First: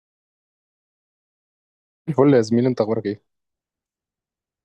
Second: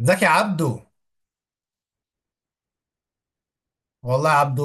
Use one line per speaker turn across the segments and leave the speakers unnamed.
ازيك يا عبدو.
الفل يا زميلي، انت اخبارك ايه؟
والله يا عبدو،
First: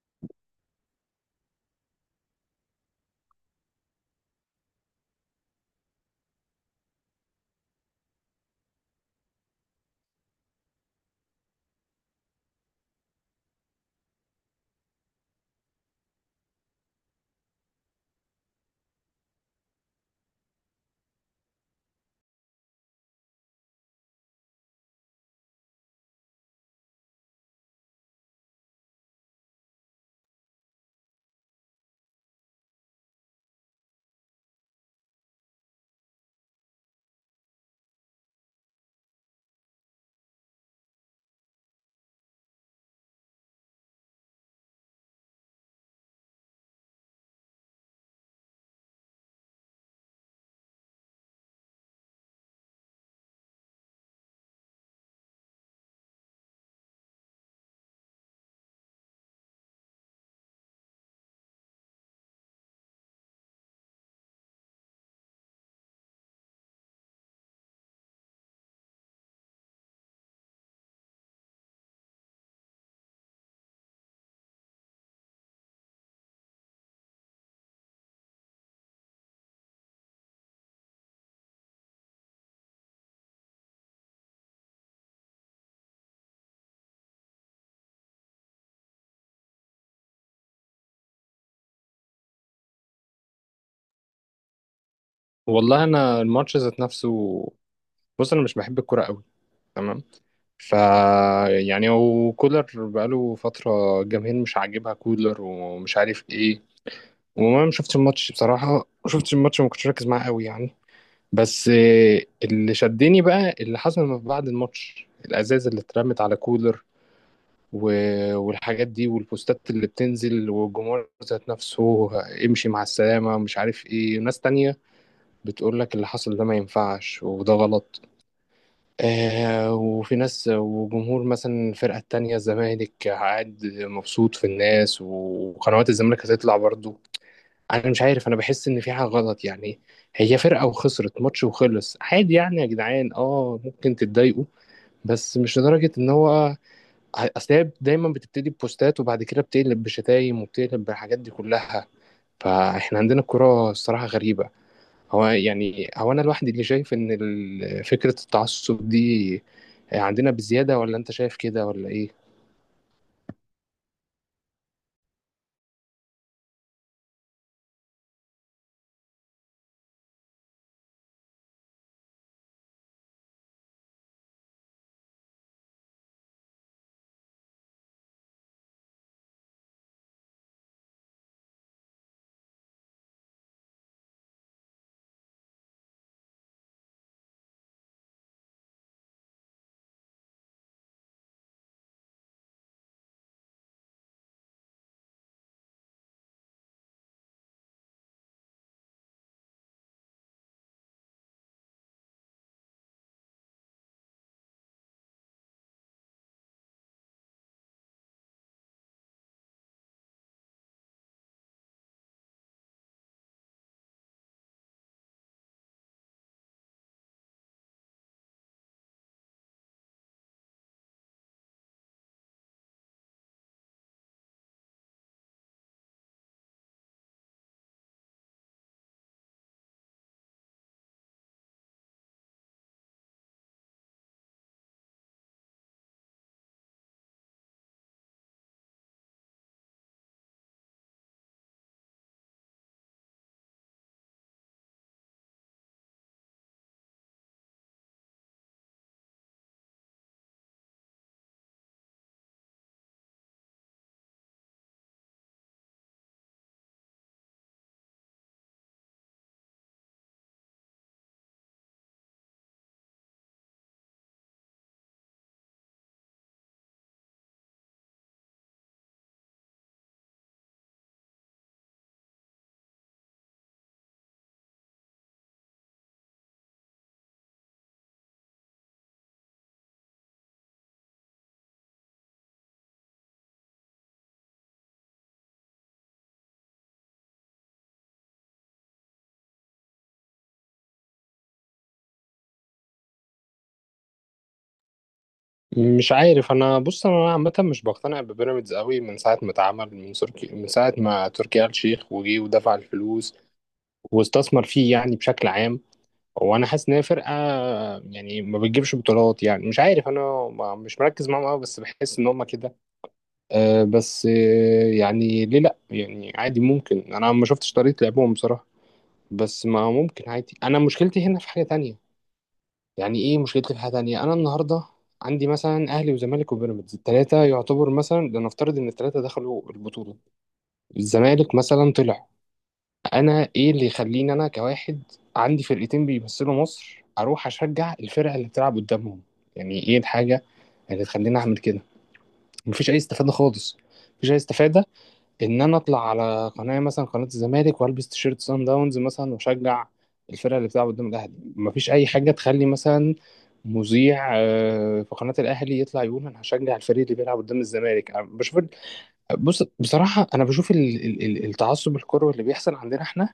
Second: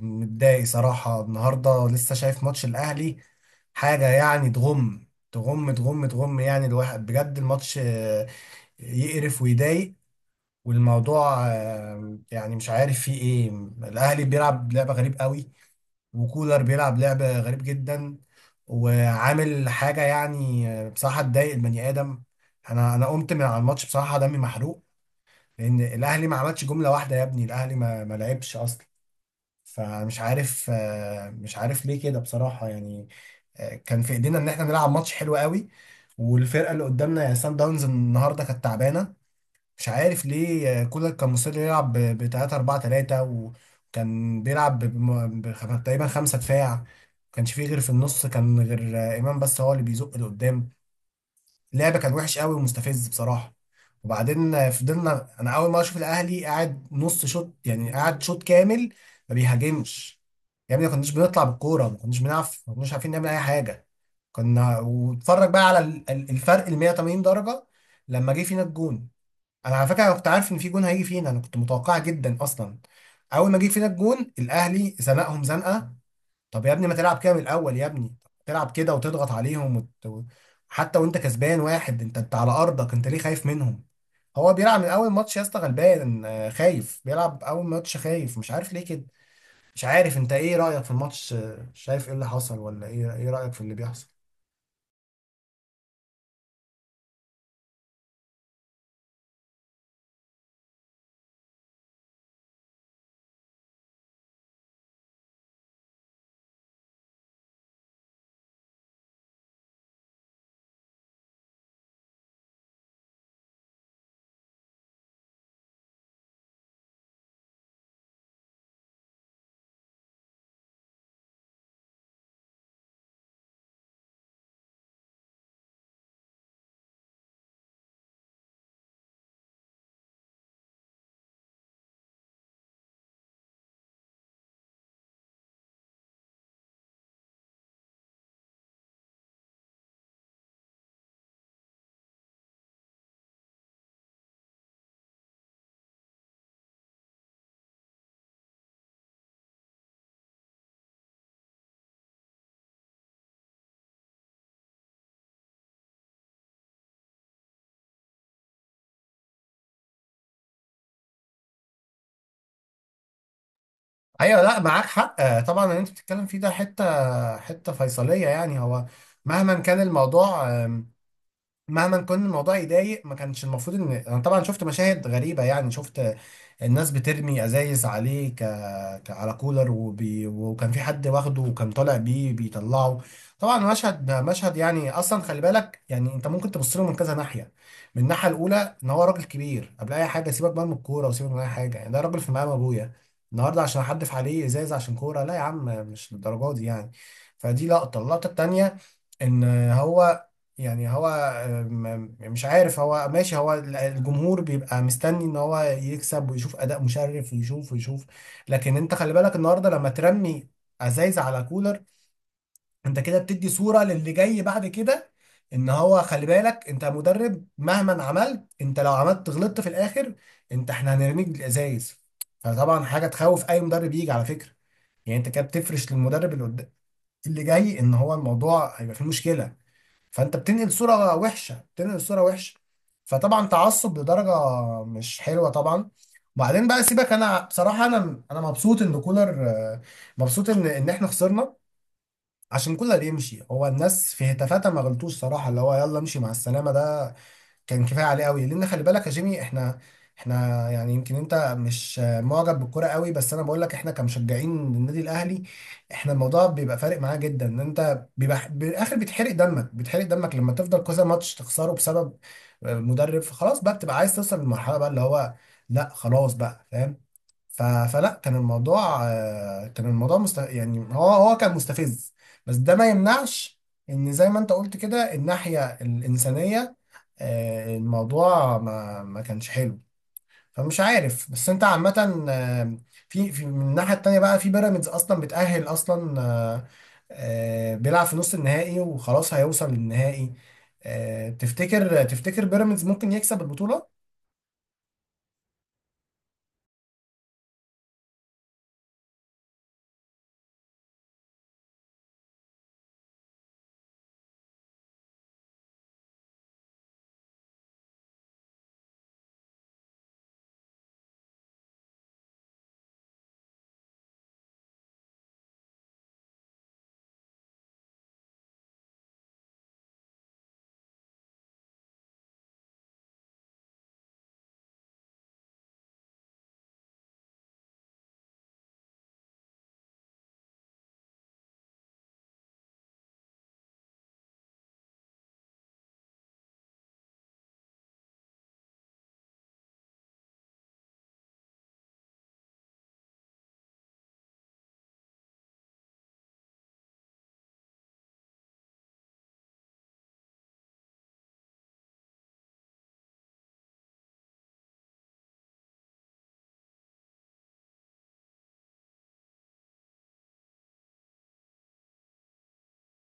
متضايق صراحة النهاردة، لسه شايف ماتش الأهلي. حاجة يعني تغم تغم تغم تغم، يعني الواحد بجد الماتش يقرف ويضايق. والموضوع يعني مش عارف فيه ايه. الأهلي بيلعب لعبة غريب قوي، وكولر بيلعب لعبة غريب جدا، وعامل حاجة يعني بصراحة تضايق البني آدم. أنا قمت من على الماتش بصراحة دمي محروق، لأن الأهلي ما عملش جملة واحدة. يا ابني الأهلي ما لعبش أصلا. فمش عارف، مش عارف ليه كده بصراحة يعني. كان في ايدينا ان احنا نلعب ماتش حلو قوي، والفرقة اللي قدامنا يعني سان داونز النهاردة كانت تعبانة. مش عارف ليه، كولر كان مصر يلعب ب 3 4 3، وكان بيلعب تقريبا خمسة دفاع. ما كانش فيه غير في النص، كان غير إمام بس هو اللي بيزق لقدام. اللعب كان وحش قوي ومستفز بصراحه. وبعدين فضلنا، انا اول ما اشوف الاهلي قاعد نص شوط، يعني قاعد شوط كامل ما بيهاجمش. يا ابني ما كناش بنطلع بالكوره، ما كناش بنعرف، ما كناش عارفين نعمل اي حاجه. كنا واتفرج بقى على الفرق ال 180 درجه لما جه فينا الجون. انا على فكره أنا كنت عارف ان في جون هيجي فينا، انا كنت متوقع جدا اصلا. اول ما جه فينا الجون الاهلي زنقهم زنقه. طب يا ابني ما تلعب كده من الاول يا ابني، تلعب كده وتضغط عليهم حتى وانت كسبان واحد، انت على ارضك، انت ليه خايف منهم؟ هو بيلعب من اول ماتش يا اسطى غلبان، خايف، بيلعب اول ماتش خايف، مش عارف ليه كده. مش عارف انت ايه رايك في الماتش، شايف ايه اللي حصل، ولا ايه ايه رايك في اللي بيحصل؟
والله انا الماتش ذات نفسه. بص، انا مش بحب الكوره قوي. تمام. ف يعني هو كولر بقاله فتره الجماهير مش عاجبها كولر ومش عارف ايه. وما شفتش الماتش بصراحه، ما شفتش الماتش وما كنتش ركز معاه قوي يعني. بس اللي شدني بقى اللي حصل ما بعد الماتش، الازاز اللي اترمت على كولر و... والحاجات دي والبوستات اللي بتنزل والجمهور ذات نفسه، امشي مع السلامه مش عارف ايه، ناس تانية بتقول لك اللي حصل ده ما ينفعش وده غلط. آه، وفي ناس وجمهور مثلا الفرقة التانية، الزمالك قاعد مبسوط في الناس وقنوات الزمالك هتطلع برضو. أنا مش عارف، أنا بحس إن في حاجة غلط يعني. هي فرقة وخسرت ماتش وخلص عادي، يعني يا جدعان اه ممكن تتضايقوا، بس مش لدرجة إن هو. أصل هي دايما بتبتدي ببوستات وبعد كده بتقلب بشتايم وبتقلب بالحاجات دي كلها. فإحنا عندنا الكرة الصراحة غريبة. هو يعني هو انا لوحدي اللي شايف ان فكرة التعصب دي عندنا بزيادة، ولا انت شايف كده ولا ايه؟
ايوه، لا معاك حق، طبعا اللي انت بتتكلم فيه ده حته حته فيصليه يعني. هو مهما كان الموضوع، مهما كان الموضوع يضايق، ما كانش المفروض. ان انا طبعا شفت مشاهد غريبه، يعني شفت الناس بترمي ازايز عليه على كولر، وكان في حد واخده وكان طالع بيه بيطلعه. طبعا مشهد يعني اصلا، خلي بالك يعني انت ممكن تبص له من كذا ناحيه. من الناحيه الاولى ان هو راجل كبير قبل اي حاجه، سيبك بقى من الكوره وسيبك من اي حاجه، يعني ده راجل في مقام ابويا. النهارده عشان احدف عليه ازايز عشان كوره؟ لا يا عم مش للدرجه دي يعني. فدي لقطه. اللقطه التانيه ان هو، يعني هو، مش عارف، هو ماشي، هو الجمهور بيبقى مستني ان هو يكسب ويشوف اداء مشرف ويشوف ويشوف. لكن انت خلي بالك، النهارده لما ترمي ازايز على كولر، انت كده بتدي صورة للي جاي بعد كده. ان هو خلي بالك، انت مدرب مهما عملت، انت لو عملت غلطت في الاخر، انت احنا هنرميك بالازايز. فطبعا حاجة تخوف اي مدرب يجي على فكرة. يعني انت كده بتفرش للمدرب اللي جاي ان هو الموضوع هيبقى فيه مشكلة. فانت بتنقل صورة وحشة، بتنقل صورة وحشة. فطبعا تعصب لدرجة مش حلوة طبعا. وبعدين بقى سيبك، انا بصراحة انا مبسوط ان كولر، مبسوط ان احنا خسرنا عشان كولر يمشي. هو الناس في هتافاتها ما غلطوش صراحة، اللي هو يلا امشي مع السلامة ده كان كفايه عليه قوي. لان خلي بالك يا جيمي، احنا يعني، يمكن انت مش معجب بالكوره قوي، بس انا بقول لك احنا كمشجعين للنادي الاهلي، احنا الموضوع بيبقى فارق معاه جدا. ان انت بيبقى بالاخر بتحرق دمك، بتحرق دمك لما تفضل كذا ماتش تخسره بسبب مدرب. فخلاص بقى بتبقى عايز توصل للمرحله بقى اللي هو، لا خلاص بقى فاهم. ف- فلا كان الموضوع، كان الموضوع يعني هو كان مستفز. بس ده ما يمنعش ان زي ما انت قلت كده الناحيه الانسانيه، الموضوع ما كانش حلو. فمش عارف. بس انت عامة، في من الناحية التانية بقى، في بيراميدز اصلا بتأهل اصلا، بيلعب في نص النهائي وخلاص هيوصل للنهائي. تفتكر تفتكر بيراميدز ممكن يكسب البطولة؟
مش عارف انا. بص، انا عامه مش بقتنع ببيراميدز قوي من ساعه ما اتعمل، من تركي، من ساعه ما تركي آل الشيخ وجي ودفع الفلوس واستثمر فيه يعني بشكل عام. وانا حاسس ان هي فرقه يعني ما بتجيبش بطولات، يعني مش عارف انا. مش مركز معاهم قوي، بس بحس ان هم كده. أه بس يعني ليه لا؟ يعني عادي، ممكن انا ما شفتش طريقه لعبهم بصراحه. بس ما ممكن عادي. انا مشكلتي هنا في حاجه تانية. يعني ايه مشكلتي في حاجه تانية؟ انا النهارده عندي مثلا اهلي وزمالك وبيراميدز، الثلاثه يعتبر مثلا، لنفترض ان الثلاثه دخلوا البطوله، الزمالك مثلا طلع. انا ايه اللي يخليني انا كواحد عندي فرقتين بيمثلوا مصر اروح اشجع الفرقه اللي بتلعب قدامهم؟ يعني ايه الحاجه اللي تخليني اعمل كده؟ مفيش اي استفاده خالص، مفيش اي استفاده ان انا اطلع على قناه مثلا، قناه الزمالك، والبس تيشيرت سان داونز مثلا واشجع الفرقه اللي بتلعب قدام الاهلي. مفيش اي حاجه تخلي مثلا مذيع في قناه الاهلي يطلع يقول انا هشجع الفريق اللي بيلعب قدام الزمالك. أنا بشوف بص، بصراحه انا بشوف التعصب الكروي اللي بيحصل عندنا احنا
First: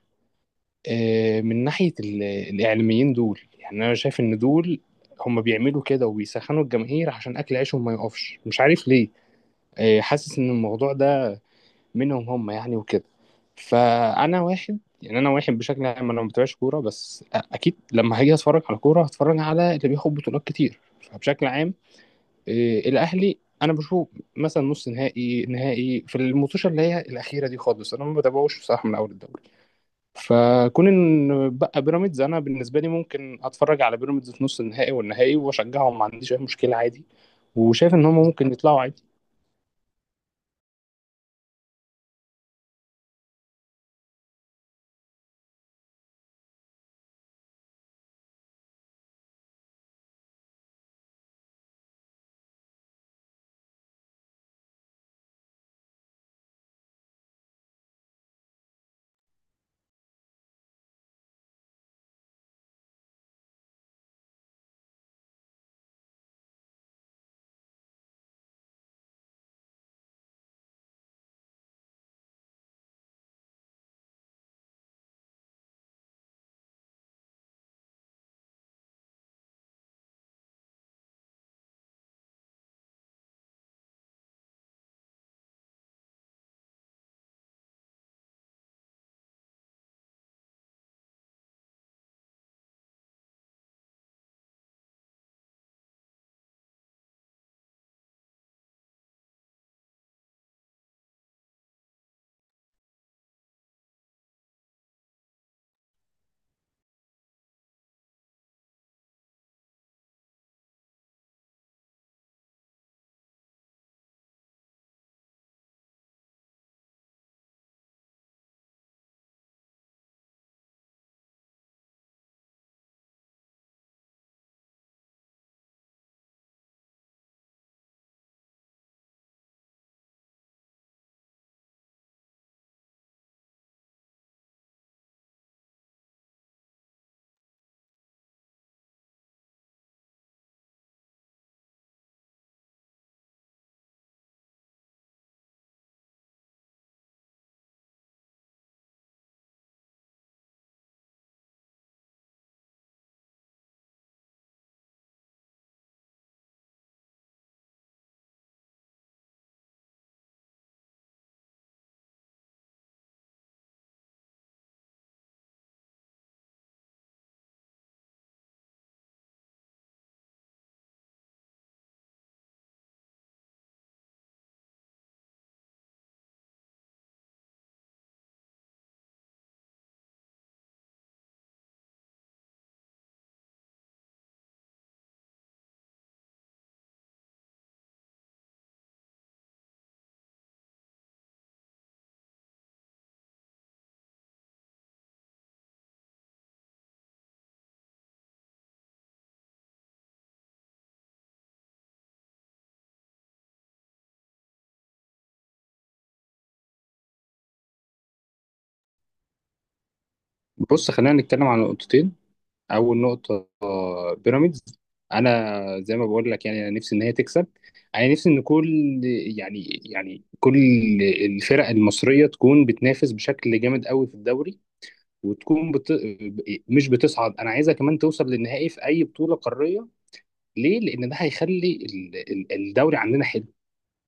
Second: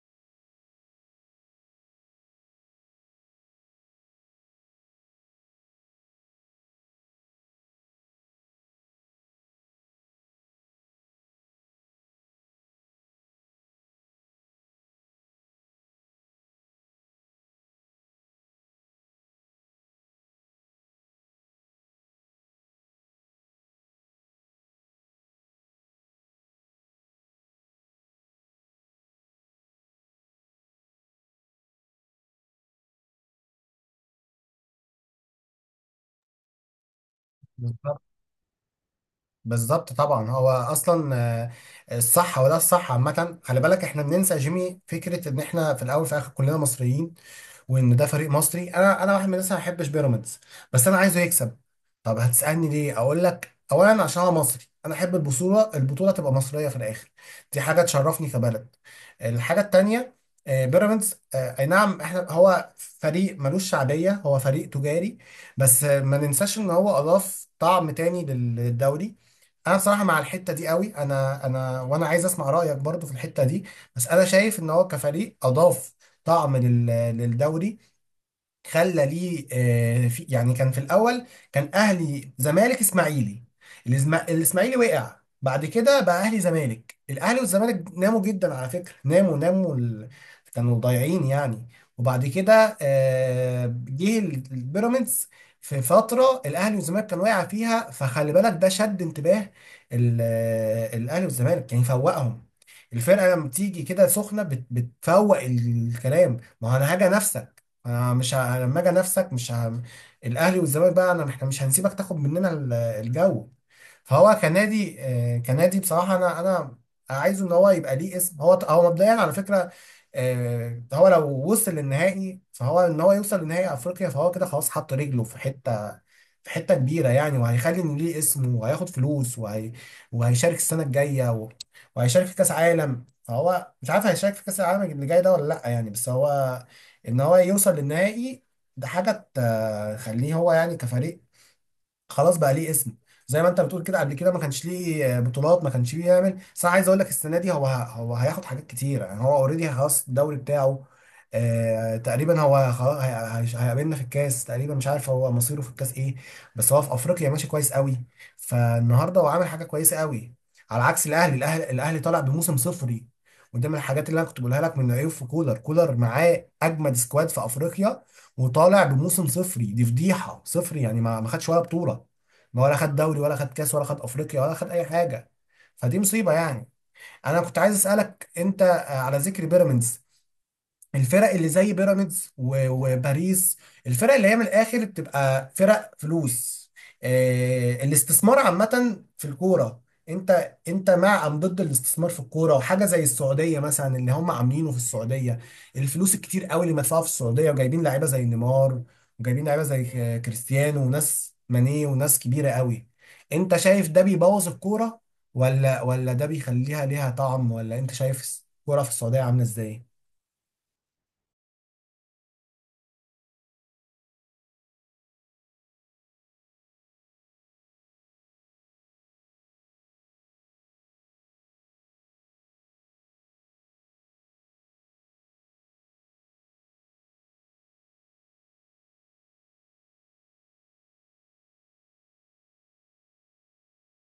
من ناحيه الاعلاميين دول، يعني انا شايف ان دول هم بيعملوا كده وبيسخنوا الجماهير عشان اكل عيشهم ما يقفش، مش عارف ليه. حاسس ان الموضوع ده منهم هم يعني، وكده. فانا واحد يعني، انا واحد بشكل عام انا ما بتابعش كوره، بس اكيد لما هاجي اتفرج على كوره هتفرج على اللي بياخد بطولات كتير، فبشكل عام إيه، الاهلي انا بشوف مثلا نص نهائي نهائي في الماتشات اللي هي الاخيره دي خالص، انا ما بتابعوش بصراحه من اول الدوري. فكون ان بقى بيراميدز، انا بالنسبه لي ممكن اتفرج على بيراميدز في نص النهائي والنهائي واشجعهم، ما عنديش اي مشكله عادي. وشايف
بالظبط،
ان هم ممكن يطلعوا عادي.
بالظبط. طبعا هو اصلا، الصح، وده الصح عامة. خلي بالك احنا بننسى يا جيمي فكرة ان احنا في الاول في الاخر كلنا مصريين، وان ده فريق مصري. انا واحد من الناس ما بحبش بيراميدز، بس انا عايزه يكسب. طب هتسالني ليه؟ اقول لك، اولا عشان انا مصري، انا احب البطوله، البطوله تبقى مصريه في الاخر، دي حاجه تشرفني كبلد. الحاجه التانيه، بيراميدز، اي نعم احنا هو فريق ملوش شعبيه، هو فريق تجاري، بس ما ننساش ان هو اضاف طعم تاني للدوري. انا بصراحه مع الحته دي قوي، انا وانا عايز اسمع رايك برضو في الحته دي. بس انا شايف ان هو كفريق اضاف طعم للدوري. خلى ليه، في، يعني كان في الاول كان اهلي زمالك اسماعيلي. الاسماعيلي وقع. بعد كده بقى اهلي زمالك، الاهلي والزمالك ناموا جدا على فكره، ناموا كانوا ضايعين يعني. وبعد كده جه البيراميدز في فتره الاهلي والزمالك كان واقع فيها. فخلي بالك ده شد انتباه الاهلي والزمالك يعني فوقهم. الفرقه لما بتيجي كده سخنه بتفوق الكلام، ما هو انا هاجي انافسك، انا مش ه... لما اجي نفسك مش ه... الاهلي والزمالك بقى، انا احنا مش هنسيبك تاخد مننا الجو. فهو كنادي، كنادي بصراحه، انا عايزه ان هو يبقى ليه اسم. هو مبدئيا على فكره، هو لو وصل للنهائي، فهو ان هو يوصل لنهائي افريقيا فهو كده خلاص حط رجله في حته، في حته كبيره يعني، وهيخلي ان ليه اسمه، وهياخد فلوس، وهيشارك السنه الجايه وهيشارك في كاس عالم. فهو مش عارف هيشارك في كاس العالم اللي جاي ده ولا لا يعني، بس هو ان هو يوصل للنهائي، ده حاجه تخليه هو يعني كفريق خلاص بقى ليه اسم. زي ما انت بتقول كده قبل كده ما كانش ليه بطولات، ما كانش بيعمل، بس انا عايز اقول لك السنه دي هو هياخد حاجات كتير يعني، هو اوريدي خلاص الدوري بتاعه آه تقريبا هو خلاص. هيقابلنا في الكاس تقريبا، مش عارف هو مصيره في الكاس ايه، بس هو في افريقيا ماشي كويس قوي. فالنهارده هو عامل حاجه كويسه قوي على عكس الاهلي. الاهلي الاهلي طالع بموسم صفري. ودي من الحاجات اللي انا كنت بقولها لك من عيوب في كولر معاه اجمد سكواد في افريقيا وطالع بموسم صفري، دي فضيحه. صفري يعني ما خدش ولا بطوله، ما ولا خد دوري، ولا خد كاس، ولا خد افريقيا، ولا خد اي حاجه. فدي مصيبه يعني. انا كنت عايز اسالك انت، على ذكر بيراميدز، الفرق اللي زي بيراميدز وباريس، الفرق اللي هي من الاخر بتبقى فرق فلوس، الاستثمار عامة في الكورة، انت مع ام ضد الاستثمار في الكورة؟ وحاجة زي السعودية مثلا اللي هم عاملينه في السعودية، الفلوس الكتير قوي اللي مدفوعة في السعودية، وجايبين لعيبة زي نيمار، وجايبين لعيبة زي كريستيانو وناس ماني وناس كبيرة قوي. انت شايف ده بيبوظ الكورة، ولا ده بيخليها ليها طعم؟ ولا انت شايف الكورة في السعودية عاملة ازاي؟
بص، خلينا نتكلم عن نقطتين. اول نقطه، بيراميدز. انا زي ما بقول لك يعني، انا نفسي ان هي تكسب. انا نفسي ان كل، يعني كل الفرق المصريه تكون بتنافس بشكل جامد قوي في الدوري. وتكون مش بتصعد، انا عايزها كمان توصل للنهائي في اي بطوله قاريه. ليه؟ لان ده هيخلي الدوري عندنا حلو،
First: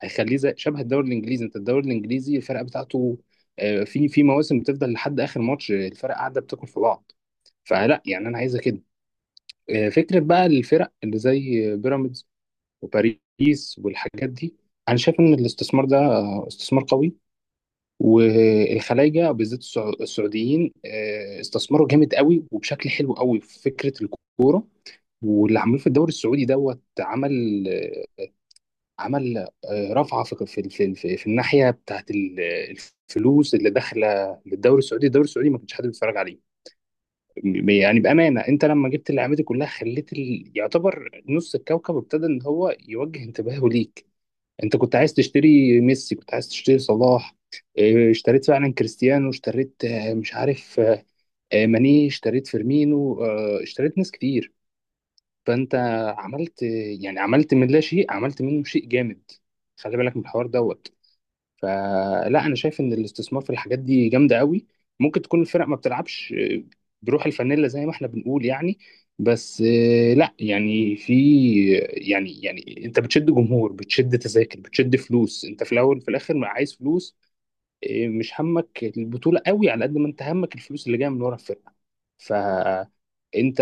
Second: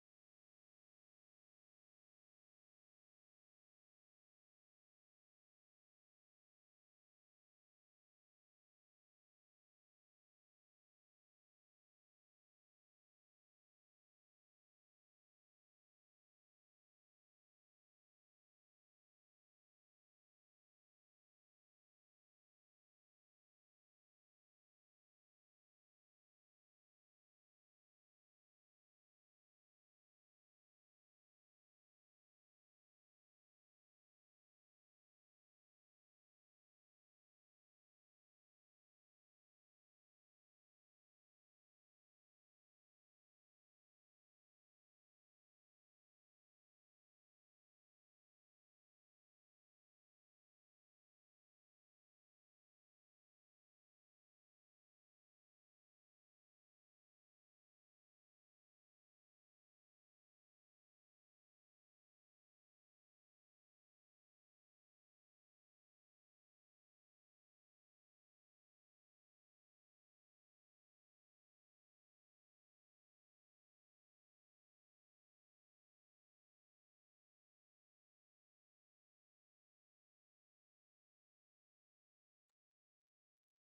هيخليه زي شبه الدوري الانجليزي. انت الدوري الانجليزي الفرق بتاعته في مواسم بتفضل لحد اخر ماتش الفرق قاعده بتاكل في بعض. فلا يعني انا عايزه كده. فكرة بقى الفرق اللي زي بيراميدز وباريس والحاجات دي، أنا شايف إن الاستثمار ده استثمار قوي. والخلايجة بالذات السعوديين استثمروا جامد قوي وبشكل حلو قوي في فكرة الكورة، واللي عملوه في الدوري السعودي دوت. عمل عمل رفعة في الناحية بتاعت الفلوس اللي داخلة للدوري السعودي. الدوري السعودي ما كانش حد بيتفرج عليه. يعني بأمانة، أنت لما جبت اللعيبة دي كلها خليت يعتبر نص الكوكب ابتدى إن هو يوجه انتباهه ليك. أنت كنت عايز تشتري ميسي، كنت عايز تشتري صلاح إيه، اشتريت فعلا كريستيانو، اشتريت آه، مش عارف آه، آه، ماني، اشتريت فيرمينو اشتريت ناس كتير. فأنت عملت، يعني عملت من لا شيء، عملت منه شيء جامد. خلي بالك من الحوار دوت. فلا انا شايف ان الاستثمار في الحاجات دي جامده قوي. ممكن تكون الفرق ما بتلعبش بروح الفانيلا زي ما احنا بنقول يعني. بس لا يعني في، يعني انت بتشد جمهور بتشد تذاكر بتشد فلوس، انت في الاول في الاخر ما عايز فلوس مش همك البطوله قوي على قد ما انت همك الفلوس اللي جايه من ورا الفرقه. فانت،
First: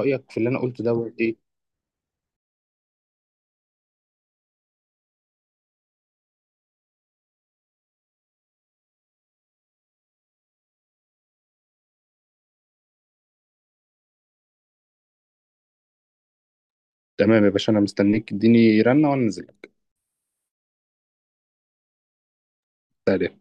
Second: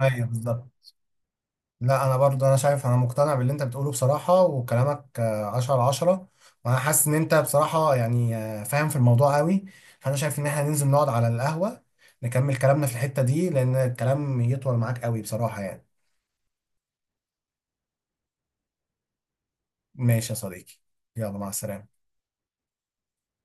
ايوه،
في اللي انا قلته
بالظبط.
ده ايه؟
لا انا برضه، انا شايف، انا مقتنع باللي انت بتقوله بصراحه، وكلامك عشرة على عشرة. وانا حاسس ان انت بصراحه يعني فاهم في الموضوع قوي. فانا شايف ان احنا ننزل نقعد على القهوه، نكمل كلامنا في الحته دي، لان الكلام يطول معاك قوي بصراحه يعني.
تمام يا باشا، انا مستنيك، اديني رنه وانا
ماشي يا صديقي، يلا مع السلامه.
نازل.